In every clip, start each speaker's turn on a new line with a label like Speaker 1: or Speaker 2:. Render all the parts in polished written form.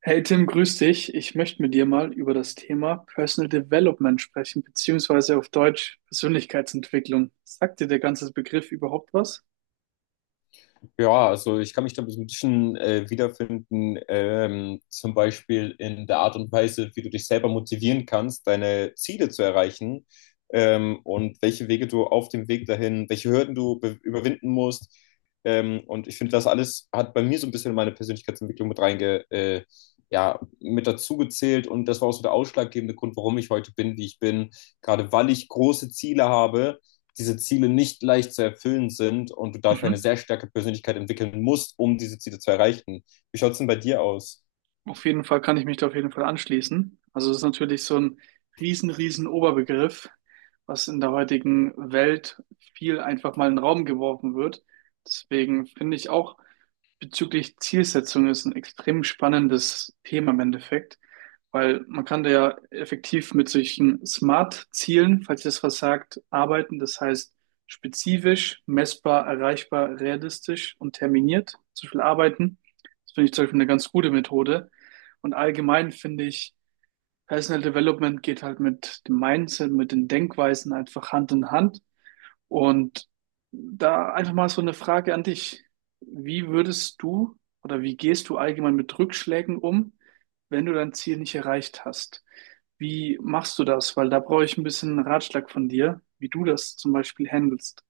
Speaker 1: Hey Tim, grüß dich. Ich möchte mit dir mal über das Thema Personal Development sprechen, beziehungsweise auf Deutsch Persönlichkeitsentwicklung. Sagt dir der ganze Begriff überhaupt was?
Speaker 2: Ja, also ich kann mich da so ein bisschen wiederfinden, zum Beispiel in der Art und Weise, wie du dich selber motivieren kannst, deine Ziele zu erreichen, und welche Wege du auf dem Weg dahin, welche Hürden du überwinden musst. Und ich finde, das alles hat bei mir so ein bisschen meine Persönlichkeitsentwicklung ja, mit dazu gezählt. Und das war auch so der ausschlaggebende Grund, warum ich heute bin, wie ich bin, gerade weil ich große Ziele habe, diese Ziele nicht leicht zu erfüllen sind und du dafür eine
Speaker 1: Mhm.
Speaker 2: sehr starke Persönlichkeit entwickeln musst, um diese Ziele zu erreichen. Wie schaut es denn bei dir aus?
Speaker 1: Auf jeden Fall kann ich mich da auf jeden Fall anschließen. Also es ist natürlich so ein riesen, riesen Oberbegriff, was in der heutigen Welt viel einfach mal in den Raum geworfen wird. Deswegen finde ich auch, bezüglich Zielsetzung ist ein extrem spannendes Thema im Endeffekt, weil man kann da ja effektiv mit solchen Smart-Zielen, falls ihr das was sagt, arbeiten. Das heißt spezifisch, messbar, erreichbar, realistisch und terminiert. Zum Beispiel arbeiten. Das finde ich zum Beispiel eine ganz gute Methode. Und allgemein finde ich, Personal Development geht halt mit dem Mindset, mit den Denkweisen einfach Hand in Hand. Und da einfach mal so eine Frage an dich. Wie würdest du oder wie gehst du allgemein mit Rückschlägen um, wenn du dein Ziel nicht erreicht hast? Wie machst du das? Weil da brauche ich ein bisschen einen Ratschlag von dir, wie du das zum Beispiel handelst.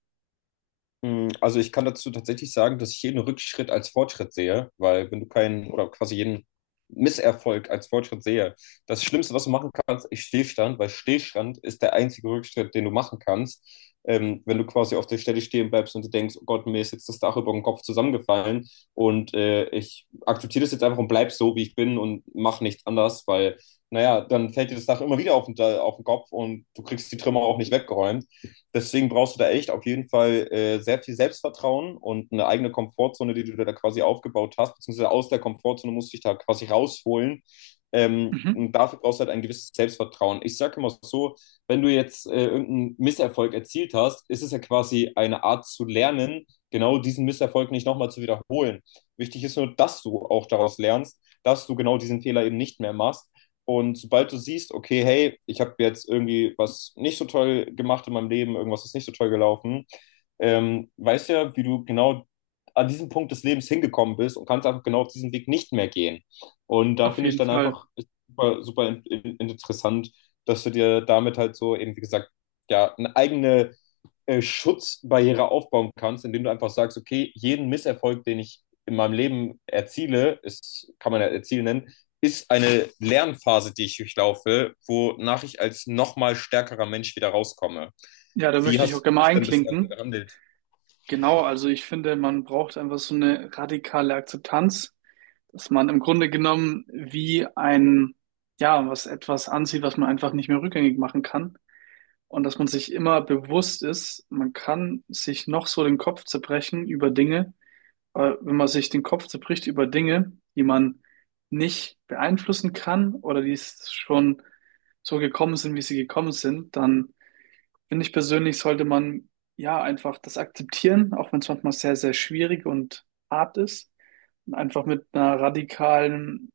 Speaker 2: Also ich kann dazu tatsächlich sagen, dass ich jeden Rückschritt als Fortschritt sehe, weil wenn du keinen oder quasi jeden Misserfolg als Fortschritt sehe, das Schlimmste, was du machen kannst, ist Stillstand, weil Stillstand ist der einzige Rückschritt, den du machen kannst. Wenn du quasi auf der Stelle stehen bleibst und du denkst, oh Gott, mir ist jetzt das Dach über dem Kopf zusammengefallen und ich akzeptiere das jetzt einfach und bleib so, wie ich bin und mach nichts anders, weil, naja, dann fällt dir das Dach immer wieder auf den Kopf und du kriegst die Trümmer auch nicht weggeräumt. Deswegen brauchst du da echt auf jeden Fall sehr viel Selbstvertrauen und eine eigene Komfortzone, die du da quasi aufgebaut hast, beziehungsweise aus der Komfortzone musst du dich da quasi rausholen.
Speaker 1: Mhm,
Speaker 2: Und dafür brauchst du halt ein gewisses Selbstvertrauen. Ich sage immer so, wenn du jetzt irgendeinen Misserfolg erzielt hast, ist es ja quasi eine Art zu lernen, genau diesen Misserfolg nicht nochmal zu wiederholen. Wichtig ist nur, dass du auch daraus lernst, dass du genau diesen Fehler eben nicht mehr machst und sobald du siehst, okay, hey, ich habe jetzt irgendwie was nicht so toll gemacht in meinem Leben, irgendwas ist nicht so toll gelaufen, weißt ja, wie du genau an diesem Punkt des Lebens hingekommen bist und kannst einfach genau auf diesen Weg nicht mehr gehen. Und da
Speaker 1: auf
Speaker 2: finde ich
Speaker 1: jeden
Speaker 2: dann
Speaker 1: Fall.
Speaker 2: einfach super, super interessant, dass du dir damit halt so eben, wie gesagt, ja, eine eigene Schutzbarriere aufbauen kannst, indem du einfach sagst, okay, jeden Misserfolg, den ich in meinem Leben erziele, ist, kann man ja erzielen nennen, ist eine Lernphase, die ich durchlaufe, wonach ich als nochmal stärkerer Mensch wieder rauskomme.
Speaker 1: Ja, da
Speaker 2: Wie
Speaker 1: möchte ich auch
Speaker 2: hast
Speaker 1: gerne
Speaker 2: du
Speaker 1: mal
Speaker 2: es denn bislang
Speaker 1: einklinken.
Speaker 2: gehandelt?
Speaker 1: Genau, also ich finde, man braucht einfach so eine radikale Akzeptanz, dass man im Grunde genommen wie ein, ja, was etwas ansieht, was man einfach nicht mehr rückgängig machen kann. Und dass man sich immer bewusst ist, man kann sich noch so den Kopf zerbrechen über Dinge, aber wenn man sich den Kopf zerbricht über Dinge, die man nicht beeinflussen kann oder die es schon so gekommen sind, wie sie gekommen sind, dann finde ich persönlich, sollte man ja einfach das akzeptieren, auch wenn es manchmal sehr, sehr schwierig und hart ist. Und einfach mit einer radikalen,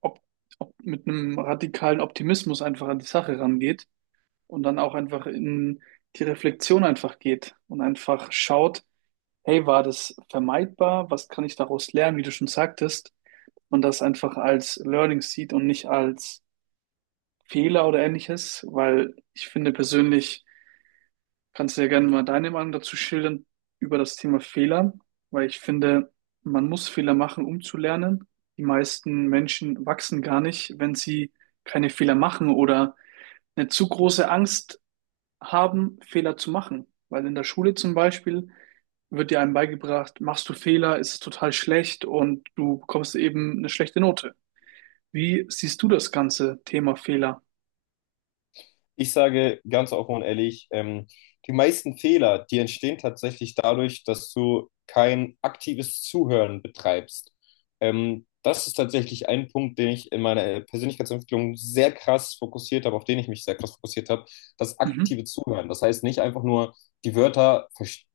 Speaker 1: Op- mit einem radikalen Optimismus einfach an die Sache rangeht und dann auch einfach in die Reflexion einfach geht und einfach schaut, hey, war das vermeidbar? Was kann ich daraus lernen, wie du schon sagtest? Und das einfach als Learning sieht und nicht als Fehler oder ähnliches, weil ich finde persönlich, kannst du ja gerne mal deine Meinung dazu schildern über das Thema Fehler, weil ich finde, man muss Fehler machen, um zu lernen. Die meisten Menschen wachsen gar nicht, wenn sie keine Fehler machen oder eine zu große Angst haben, Fehler zu machen. Weil in der Schule zum Beispiel wird dir einem beigebracht, machst du Fehler, ist es total schlecht und du bekommst eben eine schlechte Note. Wie siehst du das ganze Thema Fehler?
Speaker 2: Ich sage ganz offen und ehrlich, die meisten Fehler, die entstehen tatsächlich dadurch, dass du kein aktives Zuhören betreibst. Das ist tatsächlich ein Punkt, den ich in meiner Persönlichkeitsentwicklung sehr krass fokussiert habe, auf den ich mich sehr krass fokussiert habe, das
Speaker 1: Mhm.
Speaker 2: aktive Zuhören. Das heißt nicht einfach nur die Wörter verstehen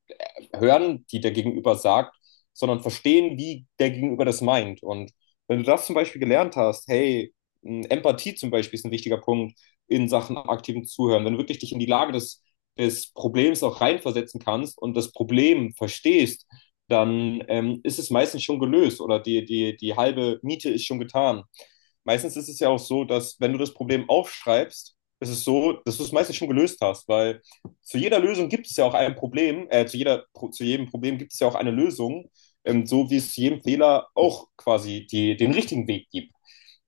Speaker 2: hören, die der Gegenüber sagt, sondern verstehen, wie der Gegenüber das meint. Und wenn du das zum Beispiel gelernt hast, hey, Empathie zum Beispiel ist ein wichtiger Punkt in Sachen aktiven Zuhören, wenn du wirklich dich in die Lage des, des Problems auch reinversetzen kannst und das Problem verstehst, dann ist es meistens schon gelöst oder die halbe Miete ist schon getan. Meistens ist es ja auch so, dass wenn du das Problem aufschreibst, ist es so, dass du es meistens schon gelöst hast, weil zu jeder Lösung gibt es ja auch ein Problem, zu jedem Problem gibt es ja auch eine Lösung, so wie es zu jedem Fehler auch quasi die, den richtigen Weg gibt.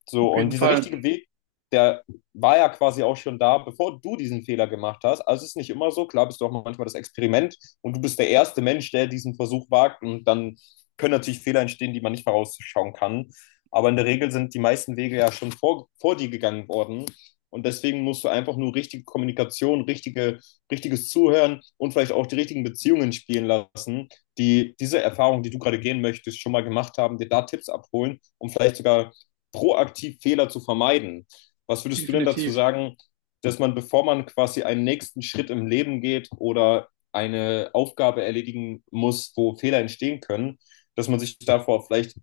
Speaker 2: So,
Speaker 1: Auf
Speaker 2: und
Speaker 1: jeden
Speaker 2: dieser
Speaker 1: Fall,
Speaker 2: richtige Weg, der war ja quasi auch schon da, bevor du diesen Fehler gemacht hast. Also es ist nicht immer so, klar bist du auch manchmal das Experiment und du bist der erste Mensch, der diesen Versuch wagt und dann können natürlich Fehler entstehen, die man nicht vorausschauen kann. Aber in der Regel sind die meisten Wege ja schon vor dir gegangen worden. Und deswegen musst du einfach nur richtige Kommunikation, richtiges Zuhören und vielleicht auch die richtigen Beziehungen spielen lassen, die diese Erfahrung, die du gerade gehen möchtest, schon mal gemacht haben, dir da Tipps abholen, um vielleicht sogar proaktiv Fehler zu vermeiden. Was würdest du denn dazu
Speaker 1: definitiv.
Speaker 2: sagen, dass man, bevor man quasi einen nächsten Schritt im Leben geht oder eine Aufgabe erledigen muss, wo Fehler entstehen können, dass man sich davor vielleicht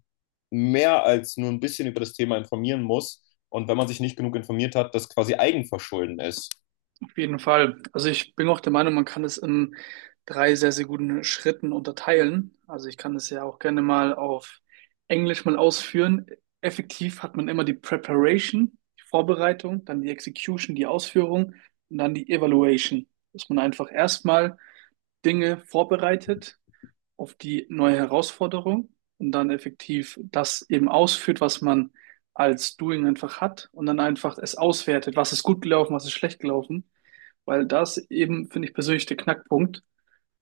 Speaker 2: mehr als nur ein bisschen über das Thema informieren muss und wenn man sich nicht genug informiert hat, das quasi Eigenverschulden ist?
Speaker 1: Auf jeden Fall. Also ich bin auch der Meinung, man kann es in drei sehr, sehr guten Schritten unterteilen. Also ich kann es ja auch gerne mal auf Englisch mal ausführen. Effektiv hat man immer die Preparation, die Vorbereitung, dann die Execution, die Ausführung und dann die Evaluation. Dass man einfach erstmal Dinge vorbereitet auf die neue Herausforderung und dann effektiv das eben ausführt, was man als Doing einfach hat und dann einfach es auswertet, was ist gut gelaufen, was ist schlecht gelaufen, weil das eben, finde ich persönlich, der Knackpunkt,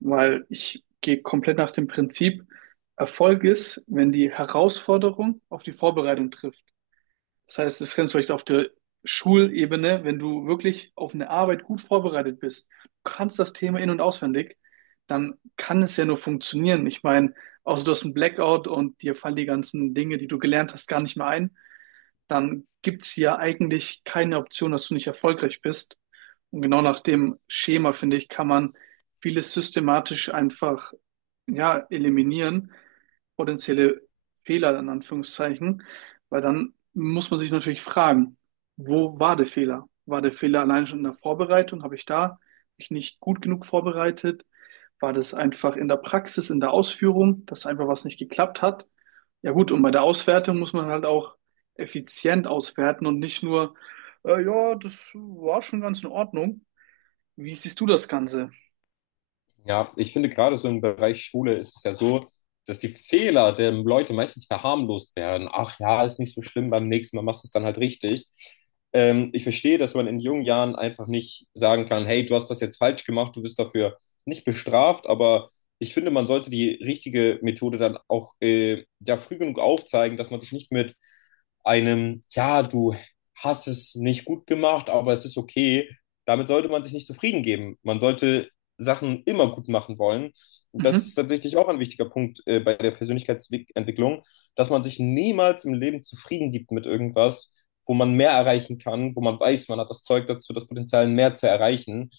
Speaker 1: weil ich gehe komplett nach dem Prinzip, Erfolg ist, wenn die Herausforderung auf die Vorbereitung trifft. Das heißt, das kannst du vielleicht auf der Schulebene, wenn du wirklich auf eine Arbeit gut vorbereitet bist, du kannst das Thema in- und auswendig, dann kann es ja nur funktionieren. Ich meine, außer du hast einen Blackout und dir fallen die ganzen Dinge, die du gelernt hast, gar nicht mehr ein, dann gibt's ja eigentlich keine Option, dass du nicht erfolgreich bist. Und genau nach dem Schema, finde ich, kann man vieles systematisch einfach, ja, eliminieren, potenzielle Fehler in Anführungszeichen, weil dann muss man sich natürlich fragen, wo war der Fehler? War der Fehler allein schon in der Vorbereitung? Habe ich da mich nicht gut genug vorbereitet? War das einfach in der Praxis, in der Ausführung, dass einfach was nicht geklappt hat? Ja gut, und bei der Auswertung muss man halt auch effizient auswerten und nicht nur, ja, das war schon ganz in Ordnung. Wie siehst du das Ganze?
Speaker 2: Ja, ich finde gerade so im Bereich Schule ist es ja so, dass die Fehler der Leute meistens verharmlost werden. Ach ja, ist nicht so schlimm, beim nächsten Mal machst du es dann halt richtig. Ich verstehe, dass man in jungen Jahren einfach nicht sagen kann, hey, du hast das jetzt falsch gemacht, du wirst dafür nicht bestraft, aber ich finde, man sollte die richtige Methode dann auch ja, früh genug aufzeigen, dass man sich nicht mit einem, ja, du hast es nicht gut gemacht, aber es ist okay, damit sollte man sich nicht zufrieden geben. Man sollte Sachen immer gut machen wollen. Das
Speaker 1: Mhm,
Speaker 2: ist tatsächlich auch ein wichtiger Punkt bei der Persönlichkeitsentwicklung, dass man sich niemals im Leben zufrieden gibt mit irgendwas, wo man mehr erreichen kann, wo man weiß, man hat das Zeug dazu, das Potenzial mehr zu erreichen.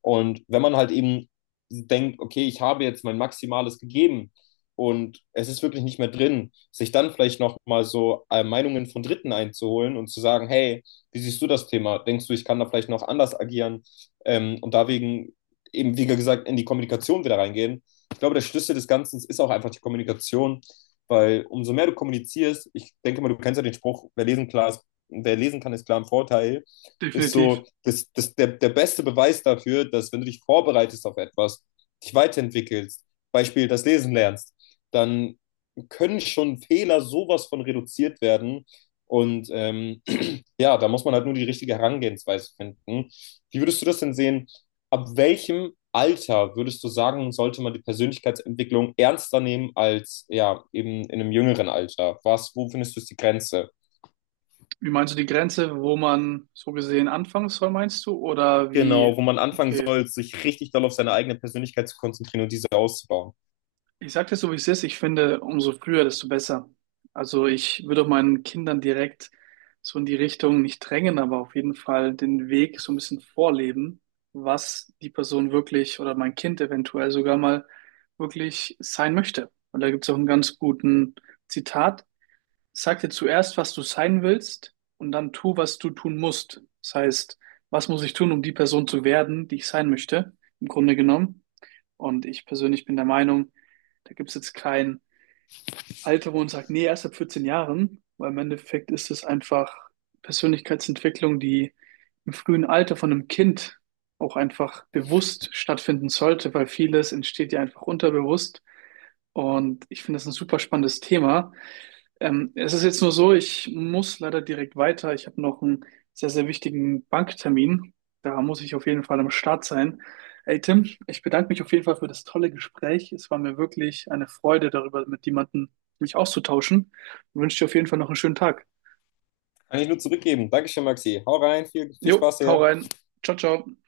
Speaker 2: Und wenn man halt eben denkt, okay, ich habe jetzt mein Maximales gegeben und es ist wirklich nicht mehr drin, sich dann vielleicht nochmal so Meinungen von Dritten einzuholen und zu sagen, hey, wie siehst du das Thema? Denkst du, ich kann da vielleicht noch anders agieren? Und deswegen eben, wie gesagt, in die Kommunikation wieder reingehen. Ich glaube, der Schlüssel des Ganzen ist auch einfach die Kommunikation, weil umso mehr du kommunizierst, ich denke mal, du kennst ja den Spruch, wer lesen kann, ist klar im Vorteil, ist
Speaker 1: definitiv.
Speaker 2: so der beste Beweis dafür, dass wenn du dich vorbereitest auf etwas, dich weiterentwickelst, Beispiel das Lesen lernst, dann können schon Fehler sowas von reduziert werden. Und ja, da muss man halt nur die richtige Herangehensweise finden. Wie würdest du das denn sehen? Ab welchem Alter würdest du sagen, sollte man die Persönlichkeitsentwicklung ernster nehmen als ja eben in einem jüngeren Alter? Was, wo findest du ist die Grenze?
Speaker 1: Wie meinst du die Grenze, wo man so gesehen anfangen soll, meinst du? Oder wie,
Speaker 2: Genau, wo man anfangen
Speaker 1: okay.
Speaker 2: soll, sich richtig doll auf seine eigene Persönlichkeit zu konzentrieren und diese auszubauen.
Speaker 1: Ich sage dir so, wie es ist. Ich finde, umso früher, desto besser. Also ich würde auch meinen Kindern direkt so in die Richtung nicht drängen, aber auf jeden Fall den Weg so ein bisschen vorleben, was die Person wirklich oder mein Kind eventuell sogar mal wirklich sein möchte. Und da gibt es auch einen ganz guten Zitat. Sag dir zuerst, was du sein willst und dann tu, was du tun musst. Das heißt, was muss ich tun, um die Person zu werden, die ich sein möchte, im Grunde genommen. Und ich persönlich bin der Meinung, da gibt es jetzt kein Alter, wo man sagt, nee, erst ab 14 Jahren, weil im Endeffekt ist es einfach Persönlichkeitsentwicklung, die im frühen Alter von einem Kind auch einfach bewusst stattfinden sollte, weil vieles entsteht ja einfach unterbewusst. Und ich finde das ein super spannendes Thema. Es ist jetzt nur so, ich muss leider direkt weiter. Ich habe noch einen sehr, sehr wichtigen Banktermin. Da muss ich auf jeden Fall am Start sein. Hey Tim, ich bedanke mich auf jeden Fall für das tolle Gespräch. Es war mir wirklich eine Freude, darüber mit jemandem mich auszutauschen. Ich wünsche dir auf jeden Fall noch einen schönen Tag.
Speaker 2: Kann ich nur zurückgeben. Dankeschön, Maxi. Hau rein, viel, viel
Speaker 1: Jo,
Speaker 2: Spaß
Speaker 1: hau
Speaker 2: hier.
Speaker 1: rein. Ciao, ciao.